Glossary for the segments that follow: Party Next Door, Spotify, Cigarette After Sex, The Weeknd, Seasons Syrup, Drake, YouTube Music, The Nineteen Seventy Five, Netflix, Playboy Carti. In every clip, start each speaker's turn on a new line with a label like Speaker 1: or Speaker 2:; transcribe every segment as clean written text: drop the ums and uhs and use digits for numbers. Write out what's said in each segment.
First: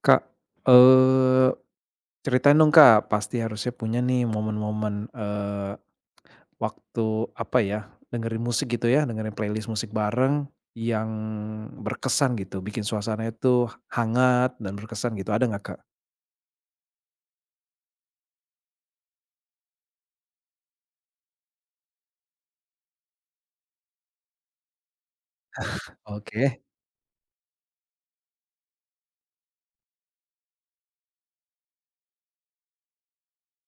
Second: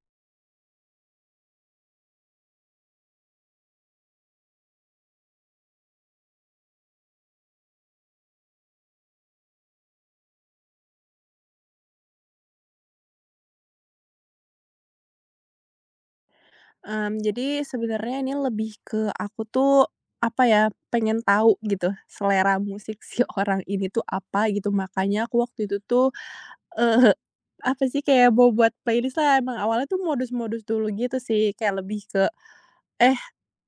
Speaker 1: Kak, eee, ceritain dong Kak, pasti harusnya punya nih momen-momen, waktu apa ya, dengerin musik gitu ya, dengerin playlist musik bareng yang berkesan gitu, bikin suasana itu hangat dan berkesan gitu, ada nggak Kak?
Speaker 2: Jadi sebenarnya ini lebih ke aku tuh, apa ya, pengen tahu gitu selera musik si orang ini tuh apa gitu. Makanya aku waktu itu tuh,
Speaker 1: Oke,
Speaker 2: eee, apa sih, kayak mau buat playlist-lah. Emang awalnya tuh modus-modus dulu gitu sih, kayak lebih ke Eh,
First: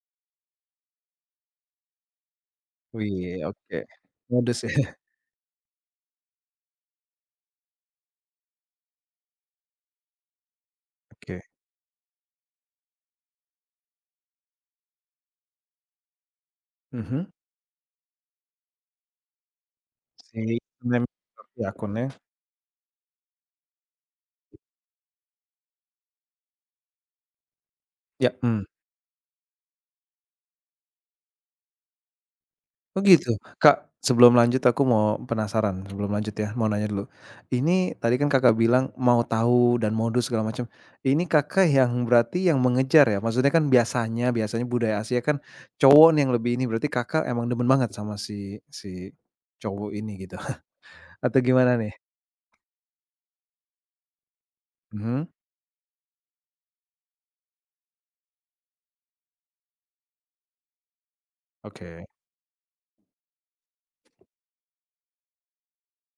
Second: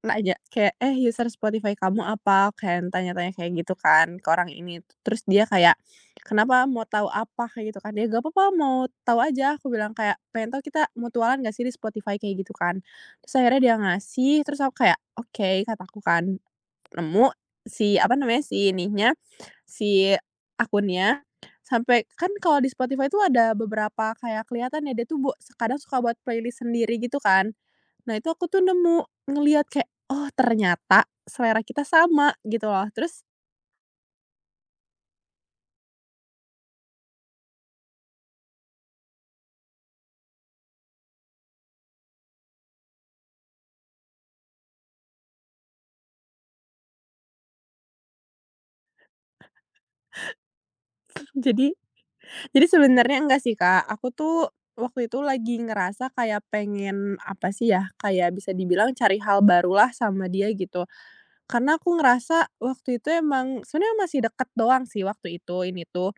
Speaker 2: nanya kayak, "Eh, user Spotify kamu apa?" Kan tanya-tanya
Speaker 1: wih,
Speaker 2: kayak gitu
Speaker 1: oke.
Speaker 2: kan ke orang
Speaker 1: Modus ya,
Speaker 2: ini. Terus dia kayak, "Kenapa? Mau tahu apa?" Kayak gitu kan. Dia, "Gak apa-apa, mau tahu aja." Aku bilang kayak, "Pengen tahu kita mau tualan
Speaker 1: oke,
Speaker 2: gak sih di Spotify?" Kayak gitu kan. Terus akhirnya dia ngasih, terus aku kayak, "Oke," kataku kan.
Speaker 1: mhm.
Speaker 2: Nemu si apa namanya, si ininya, si
Speaker 1: Si mem
Speaker 2: akunnya.
Speaker 1: akun ya? Akunnya,
Speaker 2: Sampai kan kalau di Spotify itu ada beberapa kayak kelihatan ya, dia tuh bu kadang suka buat playlist sendiri gitu kan. Nah itu
Speaker 1: ya,
Speaker 2: aku tuh
Speaker 1: mmm.
Speaker 2: nemu, ngelihat kayak, oh ternyata selera kita sama gitu loh.
Speaker 1: Oh
Speaker 2: Terus
Speaker 1: gitu? Kak, sebelum lanjut aku mau penasaran, sebelum lanjut ya, mau nanya dulu. Ini tadi kan Kakak bilang mau tahu dan modus segala macam. Ini Kakak yang berarti yang mengejar ya? Maksudnya kan biasanya biasanya budaya Asia kan cowok nih yang lebih ini, berarti Kakak emang demen banget sama si si cowok ini gitu? Atau
Speaker 2: jadi
Speaker 1: gimana nih?
Speaker 2: jadi sebenarnya enggak sih Kak, aku tuh waktu itu
Speaker 1: Mhm,
Speaker 2: lagi ngerasa kayak pengen apa sih ya, kayak bisa dibilang cari hal barulah sama dia gitu. Karena aku
Speaker 1: oke.
Speaker 2: ngerasa waktu itu emang sebenarnya masih deket doang sih waktu itu, ini tuh.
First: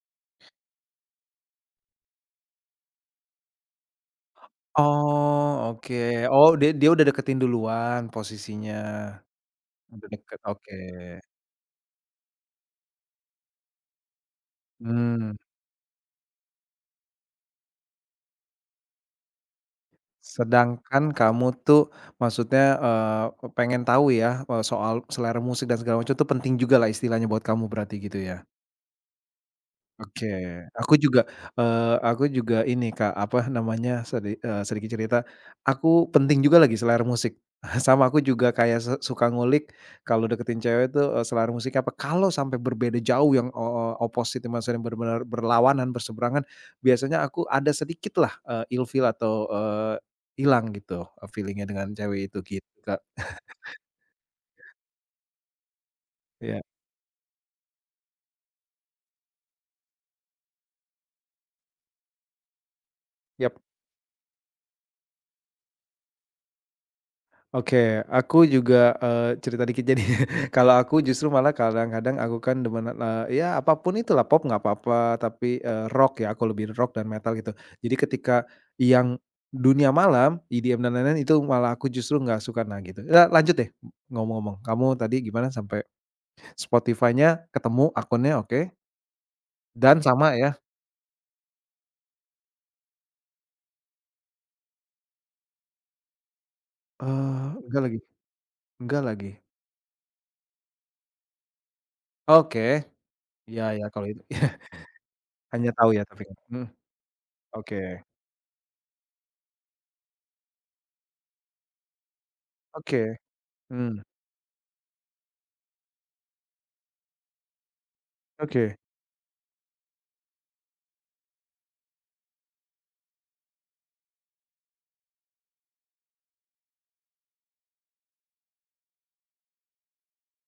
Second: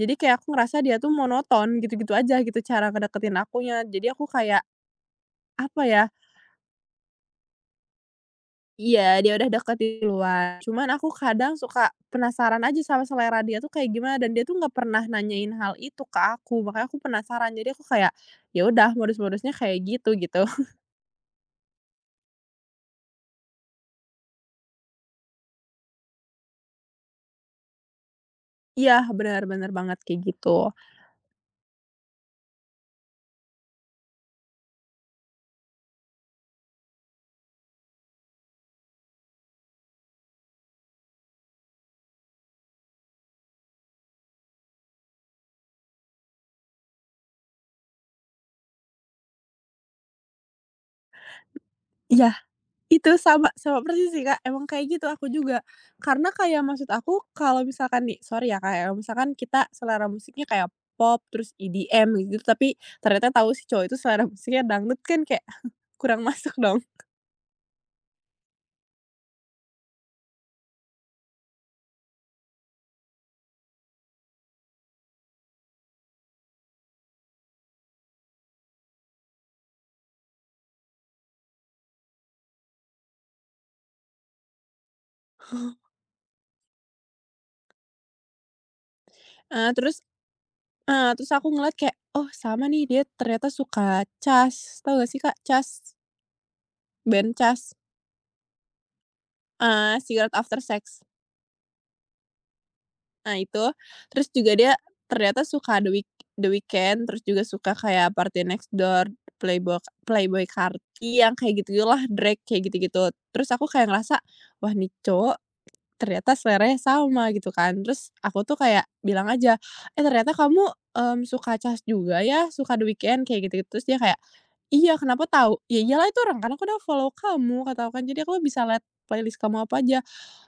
Speaker 2: Jadi kayak aku ngerasa dia tuh monoton gitu-gitu aja gitu cara ngedeketin akunya. Jadi aku kayak,
Speaker 1: Oh,
Speaker 2: apa
Speaker 1: oke.
Speaker 2: ya.
Speaker 1: Oh, dia dia udah deketin duluan posisinya,
Speaker 2: Iya, dia udah deket
Speaker 1: udah deket,
Speaker 2: duluan.
Speaker 1: oke.
Speaker 2: Cuman aku kadang suka penasaran aja sama selera dia tuh kayak gimana, dan dia tuh nggak pernah
Speaker 1: Mmm.
Speaker 2: nanyain hal itu ke aku, makanya aku penasaran. Jadi aku kayak, ya udah modus-modusnya kayak gitu, gitu.
Speaker 1: Sedangkan kamu tuh maksudnya, pengen tahu ya, soal selera musik dan segala macam tuh penting juga lah istilahnya buat kamu berarti gitu ya?
Speaker 2: Iya, benar-benar banget kayak
Speaker 1: Oke,
Speaker 2: gitu.
Speaker 1: aku juga, aku juga ini Kak, apa namanya, sedikit cerita, aku penting juga lagi selera musik. Sama aku juga kayak suka ngulik kalau deketin cewek itu selera musik apa. Kalau sampai berbeda jauh yang, opposite maksudnya bener-bener berlawanan, berseberangan, biasanya aku ada sedikitlah, ilfeel atau, hilang gitu, feeling-nya dengan
Speaker 2: Iya,
Speaker 1: cewek itu, gitu Kak.
Speaker 2: itu sama sama persis sih, Kak, emang kayak gitu aku juga. Karena
Speaker 1: Iya.
Speaker 2: kayak maksud aku kalau misalkan nih, sorry ya, Kak, ya, misalkan kita selera musiknya kayak pop, terus EDM gitu, tapi ternyata tahu
Speaker 1: Yap.
Speaker 2: si cowok itu selera musiknya dangdut kan kayak kurang masuk dong.
Speaker 1: Oke, aku juga, cerita dikit jadi kalau aku justru malah kadang-kadang aku kan demen, ya apapun pun itulah pop nggak apa-apa tapi, rock ya aku lebih rock dan metal gitu. Jadi ketika yang dunia malam, EDM dan lain-lain itu malah aku justru nggak suka, nah gitu. Ya lanjut deh ngomong-ngomong, kamu tadi gimana sampai Spotify-nya ketemu akunnya oke,
Speaker 2: Eee, terus
Speaker 1: dan sama ya,
Speaker 2: Terus aku ngeliat kayak, "Oh sama nih dia ternyata suka Cas." Tau gak sih Kak Cas? Band
Speaker 1: eee,
Speaker 2: Cas,
Speaker 1: enggak lagi enggak lagi,
Speaker 2: ah Cigarette After Sex.
Speaker 1: oke,
Speaker 2: Nah
Speaker 1: ya
Speaker 2: itu,
Speaker 1: ya kalau itu
Speaker 2: terus juga dia ternyata
Speaker 1: hanya
Speaker 2: suka
Speaker 1: tahu ya tapi,
Speaker 2: The
Speaker 1: mhm,
Speaker 2: Weeknd, terus juga suka
Speaker 1: oke
Speaker 2: kayak Party Next Door, Playboy playboy Carti yang kayak gitu-gitulah, Drake, kayak
Speaker 1: oke,
Speaker 2: gitu-gitu. Terus aku kayak
Speaker 1: mmm,
Speaker 2: ngerasa, "Wah nih cowok. Ternyata seleranya sama gitu kan. Terus aku tuh
Speaker 1: oke.
Speaker 2: kayak bilang aja, "Eh, ternyata kamu, suka Cas juga ya? Suka The Weeknd?" Kayak gitu-gitu. Terus dia kayak, "Iya, kenapa tahu?" "Ya iyalah itu orang karena aku udah follow kamu," kata aku kan, "jadi aku bisa lihat playlist kamu apa aja."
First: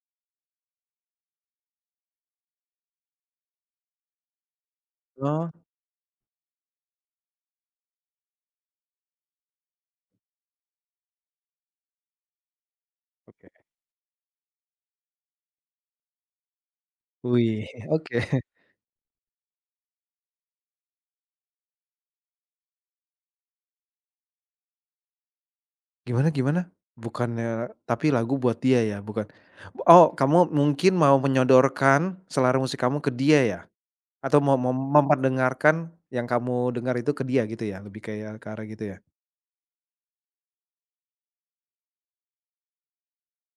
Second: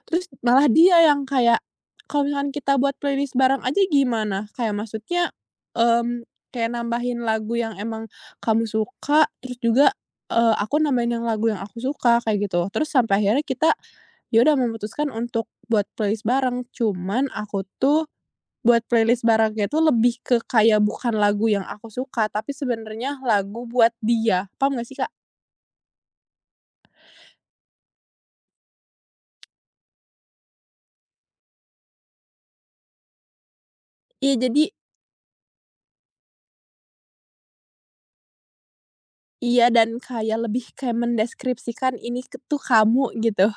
Speaker 2: Terus malah dia yang kayak, kalau misalkan kita buat playlist bareng aja gimana? Kayak maksudnya,
Speaker 1: Oh,
Speaker 2: kayak nambahin lagu yang emang kamu suka, terus juga, aku nambahin yang lagu yang aku suka, kayak gitu. Terus sampai akhirnya
Speaker 1: oke.
Speaker 2: kita, ya udah memutuskan untuk buat playlist bareng, cuman
Speaker 1: Wih,
Speaker 2: aku tuh
Speaker 1: oke.
Speaker 2: buat playlist barengnya itu lebih ke kayak bukan lagu yang aku suka, tapi sebenarnya lagu buat dia. Paham nggak sih, Kak?
Speaker 1: Gimana gimana? Bukannya tapi lagu buat dia ya? Bukan. Oh, kamu mungkin mau menyodorkan selera musik kamu ke dia ya?
Speaker 2: Iya,
Speaker 1: Atau mau
Speaker 2: jadi
Speaker 1: memperdengarkan yang kamu dengar itu ke dia gitu ya? Lebih kayak ke arah gitu ya?
Speaker 2: iya dan kayak lebih kayak mendeskripsikan ini ke tuh kamu, gitu.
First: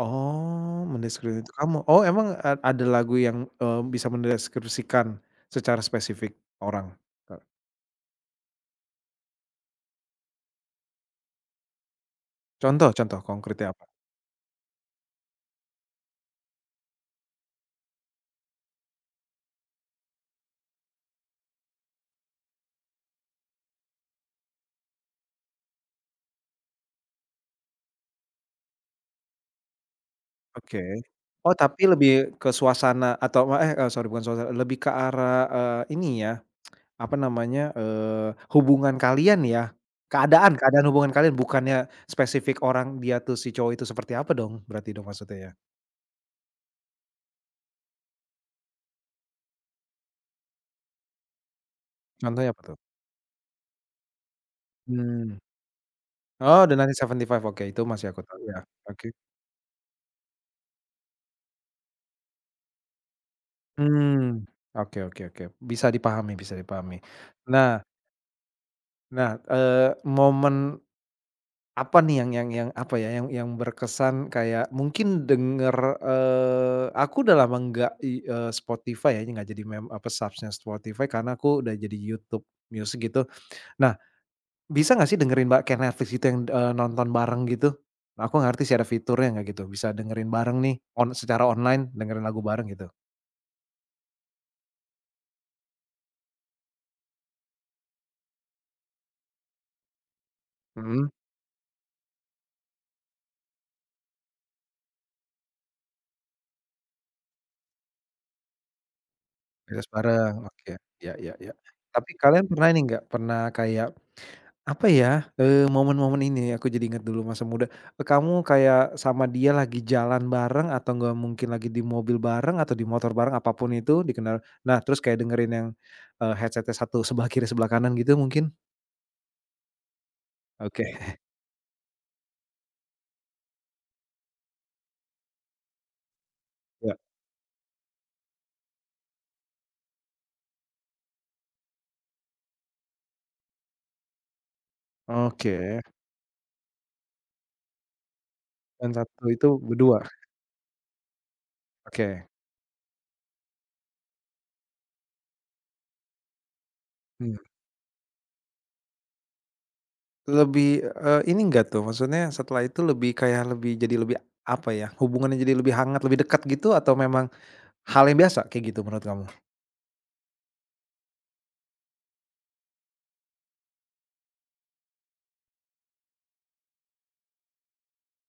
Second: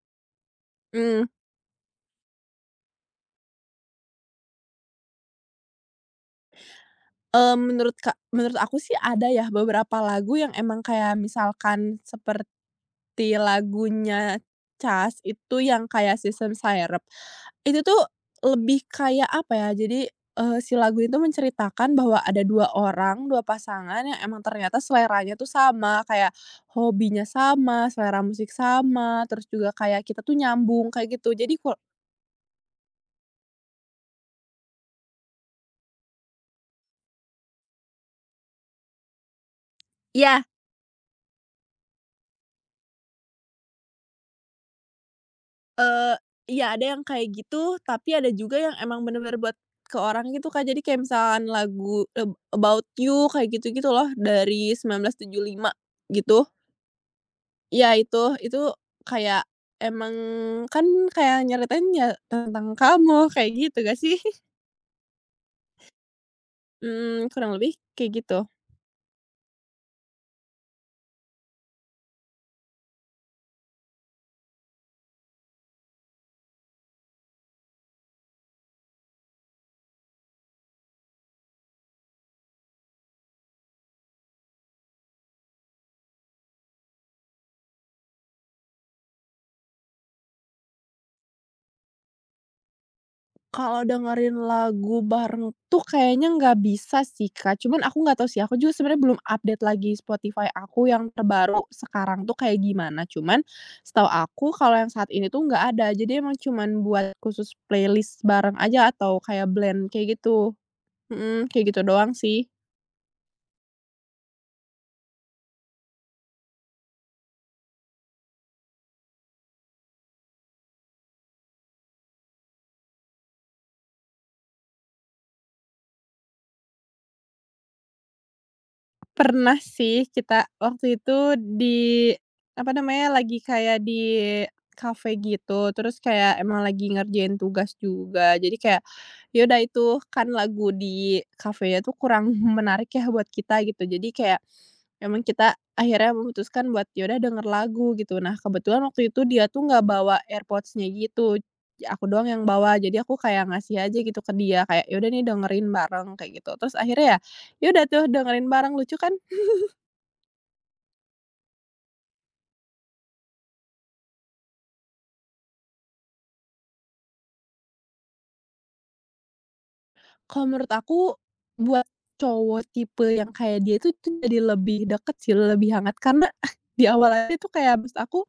Speaker 1: Oh,
Speaker 2: Mmm,
Speaker 1: mendeskripsikan itu kamu. Oh, emang ada lagu yang, bisa mendeskripsikan secara spesifik orang?
Speaker 2: menurut aku sih ada ya beberapa lagu yang emang kayak misalkan seperti
Speaker 1: Contoh contoh konkretnya apa?
Speaker 2: lagunya Cas itu yang kayak Seasons Syrup. Itu tuh lebih kayak apa ya, jadi, si lagu itu menceritakan bahwa ada 2 orang, 2 pasangan yang emang ternyata seleranya tuh sama, kayak hobinya sama, selera musik sama, terus juga kayak kita tuh
Speaker 1: Oke.
Speaker 2: nyambung kayak gitu.
Speaker 1: Oh,
Speaker 2: Jadi kul.
Speaker 1: tapi lebih ke suasana atau sorry bukan suasana, lebih ke arah, ini ya, apa namanya, hubungan kalian ya?
Speaker 2: Iya,
Speaker 1: Keadaan keadaan hubungan kalian, bukannya spesifik orang dia tuh, si cowok itu seperti apa dong, berarti dong maksudnya ya?
Speaker 2: Eee, iya ada yang kayak gitu, tapi ada juga yang emang bener-bener buat ke orang gitu, Kak. Jadi kayak misalkan lagu eb
Speaker 1: Contohnya apa tuh?
Speaker 2: About You kayak gitu-gitu loh dari sembilan belas
Speaker 1: Mmm.
Speaker 2: tujuh lima gitu.
Speaker 1: Oh, The nineteen seventy five. Oke, itu
Speaker 2: Iya
Speaker 1: masih aku tahu
Speaker 2: itu
Speaker 1: ya, oke.
Speaker 2: kayak emang kan kayak nyeritain ya tentang kamu kayak gitu gak sih?
Speaker 1: Mmm, oke oke oke, bisa dipahami bisa dipahami.
Speaker 2: Mhm, kurang
Speaker 1: Nah
Speaker 2: lebih kayak gitu.
Speaker 1: nah, momen apa nih yang yang apa ya, yang berkesan kayak mungkin denger, aku udah lama nggak Spotify ya, nggak jadi mem apa, subsnya Spotify karena aku udah jadi YouTube Music gitu. Nah, bisa nggak sih dengerin mbak kayak Netflix gitu yang, nonton bareng gitu? Nah, aku nggak ngerti sih ada fiturnya nggak gitu, bisa dengerin bareng nih, on secara online dengerin lagu bareng gitu?
Speaker 2: Kalau dengerin lagu bareng tuh kayaknya nggak bisa sih, Kak, cuman aku nggak tahu sih, aku juga sebenarnya belum update lagi Spotify aku
Speaker 1: Mhm,
Speaker 2: yang terbaru sekarang tuh kayak gimana, cuman setahu aku kalau yang saat ini tuh nggak ada. Jadi emang cuman buat khusus playlist bareng aja atau kayak
Speaker 1: playlist
Speaker 2: blend kayak
Speaker 1: bareng,
Speaker 2: gitu.
Speaker 1: oke. Ya ya
Speaker 2: Mhm,
Speaker 1: ya.
Speaker 2: kayak gitu doang
Speaker 1: Tapi kalian
Speaker 2: sih.
Speaker 1: pernah ini nggak, pernah kayak apa ya, momen-momen ini ya, aku jadi ingat dulu masa muda, kamu kayak sama dia lagi jalan bareng atau nggak mungkin lagi di mobil bareng atau di motor bareng, apa pun itu di kendaraan nah terus kayak dengerin yang, headset-nya satu sebelah kiri sebelah kanan gitu mungkin?
Speaker 2: Pernah sih kita
Speaker 1: Oke,
Speaker 2: waktu itu di, apa namanya, lagi kayak di kafe gitu, terus kayak emang lagi
Speaker 1: ya.
Speaker 2: ngerjain tugas juga. Jadi kayak, ya udah itu kan lagu di kafenya tuh kurang menarik ya buat kita gitu. Jadi kayak emang kita
Speaker 1: Oke,
Speaker 2: akhirnya memutuskan buat, ya udah denger lagu gitu. Nah, kebetulan
Speaker 1: yang
Speaker 2: waktu
Speaker 1: satu
Speaker 2: itu dia
Speaker 1: itu
Speaker 2: tuh nggak
Speaker 1: berdua?
Speaker 2: bawa AirPods-nya gitu, aku
Speaker 1: Oke,
Speaker 2: doang yang bawa. Jadi aku kayak ngasih aja gitu ke dia, kayak, "Ya udah nih dengerin bareng," kayak gitu. Terus akhirnya ya,
Speaker 1: hmm.
Speaker 2: ya udah tuh dengerin bareng, lucu kan?
Speaker 1: Lebih, ini enggak tuh maksudnya setelah itu lebih kayak lebih jadi lebih apa ya, hubungannya jadi lebih hangat, lebih dekat gitu atau memang hal yang biasa kayak gitu menurut kamu?
Speaker 2: Kalau menurut aku, buat cowok tipe yang kayak dia itu tuh jadi lebih deket sih, lebih hangat karena di awal aja tuh kayak maksud aku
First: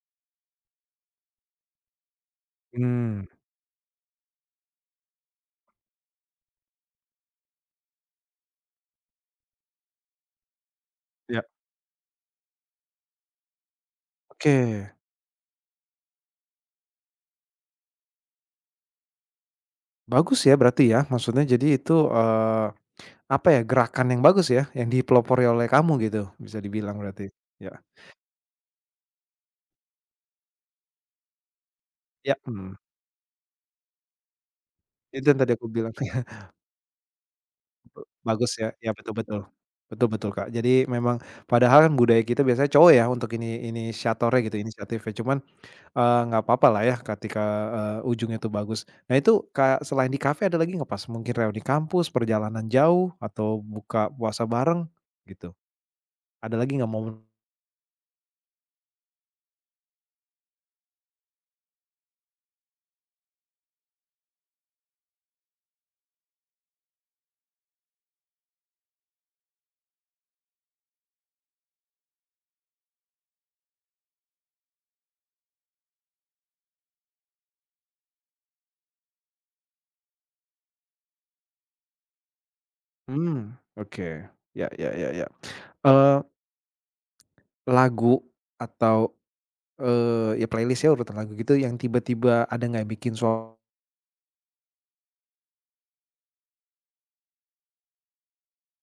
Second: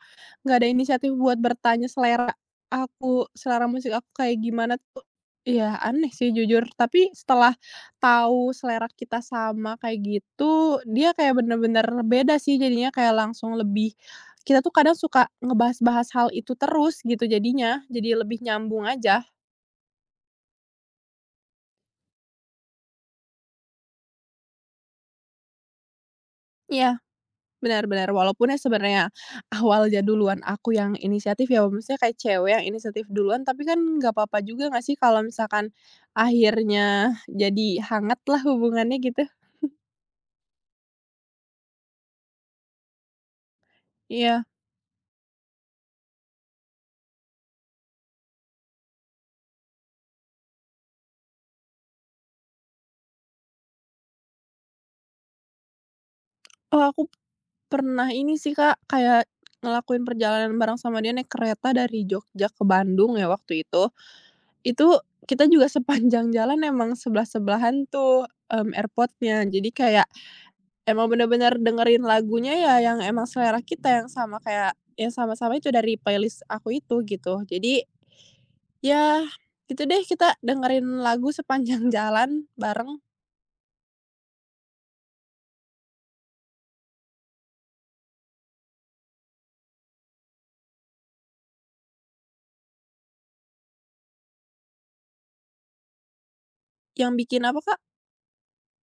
Speaker 2: nggak ada inisiatif buat bertanya selera
Speaker 1: Mmm,
Speaker 2: aku, selera musik aku kayak gimana tuh, ya aneh sih jujur. Tapi setelah tahu selera kita sama kayak gitu, dia kayak
Speaker 1: ya,
Speaker 2: bener-bener beda sih jadinya kayak langsung lebih kita tuh
Speaker 1: oke.
Speaker 2: kadang suka ngebahas-bahas hal itu terus gitu jadinya, jadi lebih nyambung aja.
Speaker 1: Bagus ya berarti ya, maksudnya jadi itu, apa ya, gerakan yang bagus ya, yang dipelopori oleh kamu gitu, bisa
Speaker 2: Iya.
Speaker 1: dibilang berarti. Ya
Speaker 2: Benar benar, walaupun ya sebenarnya awalnya duluan aku yang inisiatif ya, maksudnya kayak
Speaker 1: ya,
Speaker 2: cewek yang
Speaker 1: mmm,
Speaker 2: inisiatif duluan, tapi kan nggak apa-apa juga nggak sih kalau
Speaker 1: itu yang tadi aku
Speaker 2: misalkan
Speaker 1: bilang,
Speaker 2: akhirnya jadi
Speaker 1: Ba-
Speaker 2: hangat lah
Speaker 1: bagus ya, ya
Speaker 2: hubungannya
Speaker 1: betul
Speaker 2: gitu.
Speaker 1: betul. Betul betul, Kak. Jadi memang padahal kan budaya kita biasanya cowok ya untuk ini inisiatornya
Speaker 2: Iya.
Speaker 1: gitu, inisiatifnya, cuman, nggak apa-apa lah ya ketika, ujungnya itu bagus. Nah itu Kak, selain di kafe ada lagi nggak pas mungkin reuni kampus, perjalanan jauh, atau buka puasa bareng gitu? Ada lagi
Speaker 2: Oh
Speaker 1: nggak
Speaker 2: aku
Speaker 1: momen
Speaker 2: pernah ini sih Kak, kayak ngelakuin perjalanan bareng sama dia naik kereta dari Jogja ke Bandung ya waktu itu. Itu kita juga sepanjang jalan emang sebelah-sebelahan tuh, mmm, airport jadi kayak emang bener-bener dengerin lagunya ya yang emang selera kita, yang sama kayak yang sama-sama itu dari playlist aku itu gitu. Jadi, ya gitu deh kita dengerin lagu sepanjang jalan bareng
Speaker 1: mmm, oke. Ya ya ya ya. Eee, lagu atau, ya playlist ya urutan lagu gitu yang tiba-tiba ada nggak bikin sua
Speaker 2: yang bikin apa, Kak,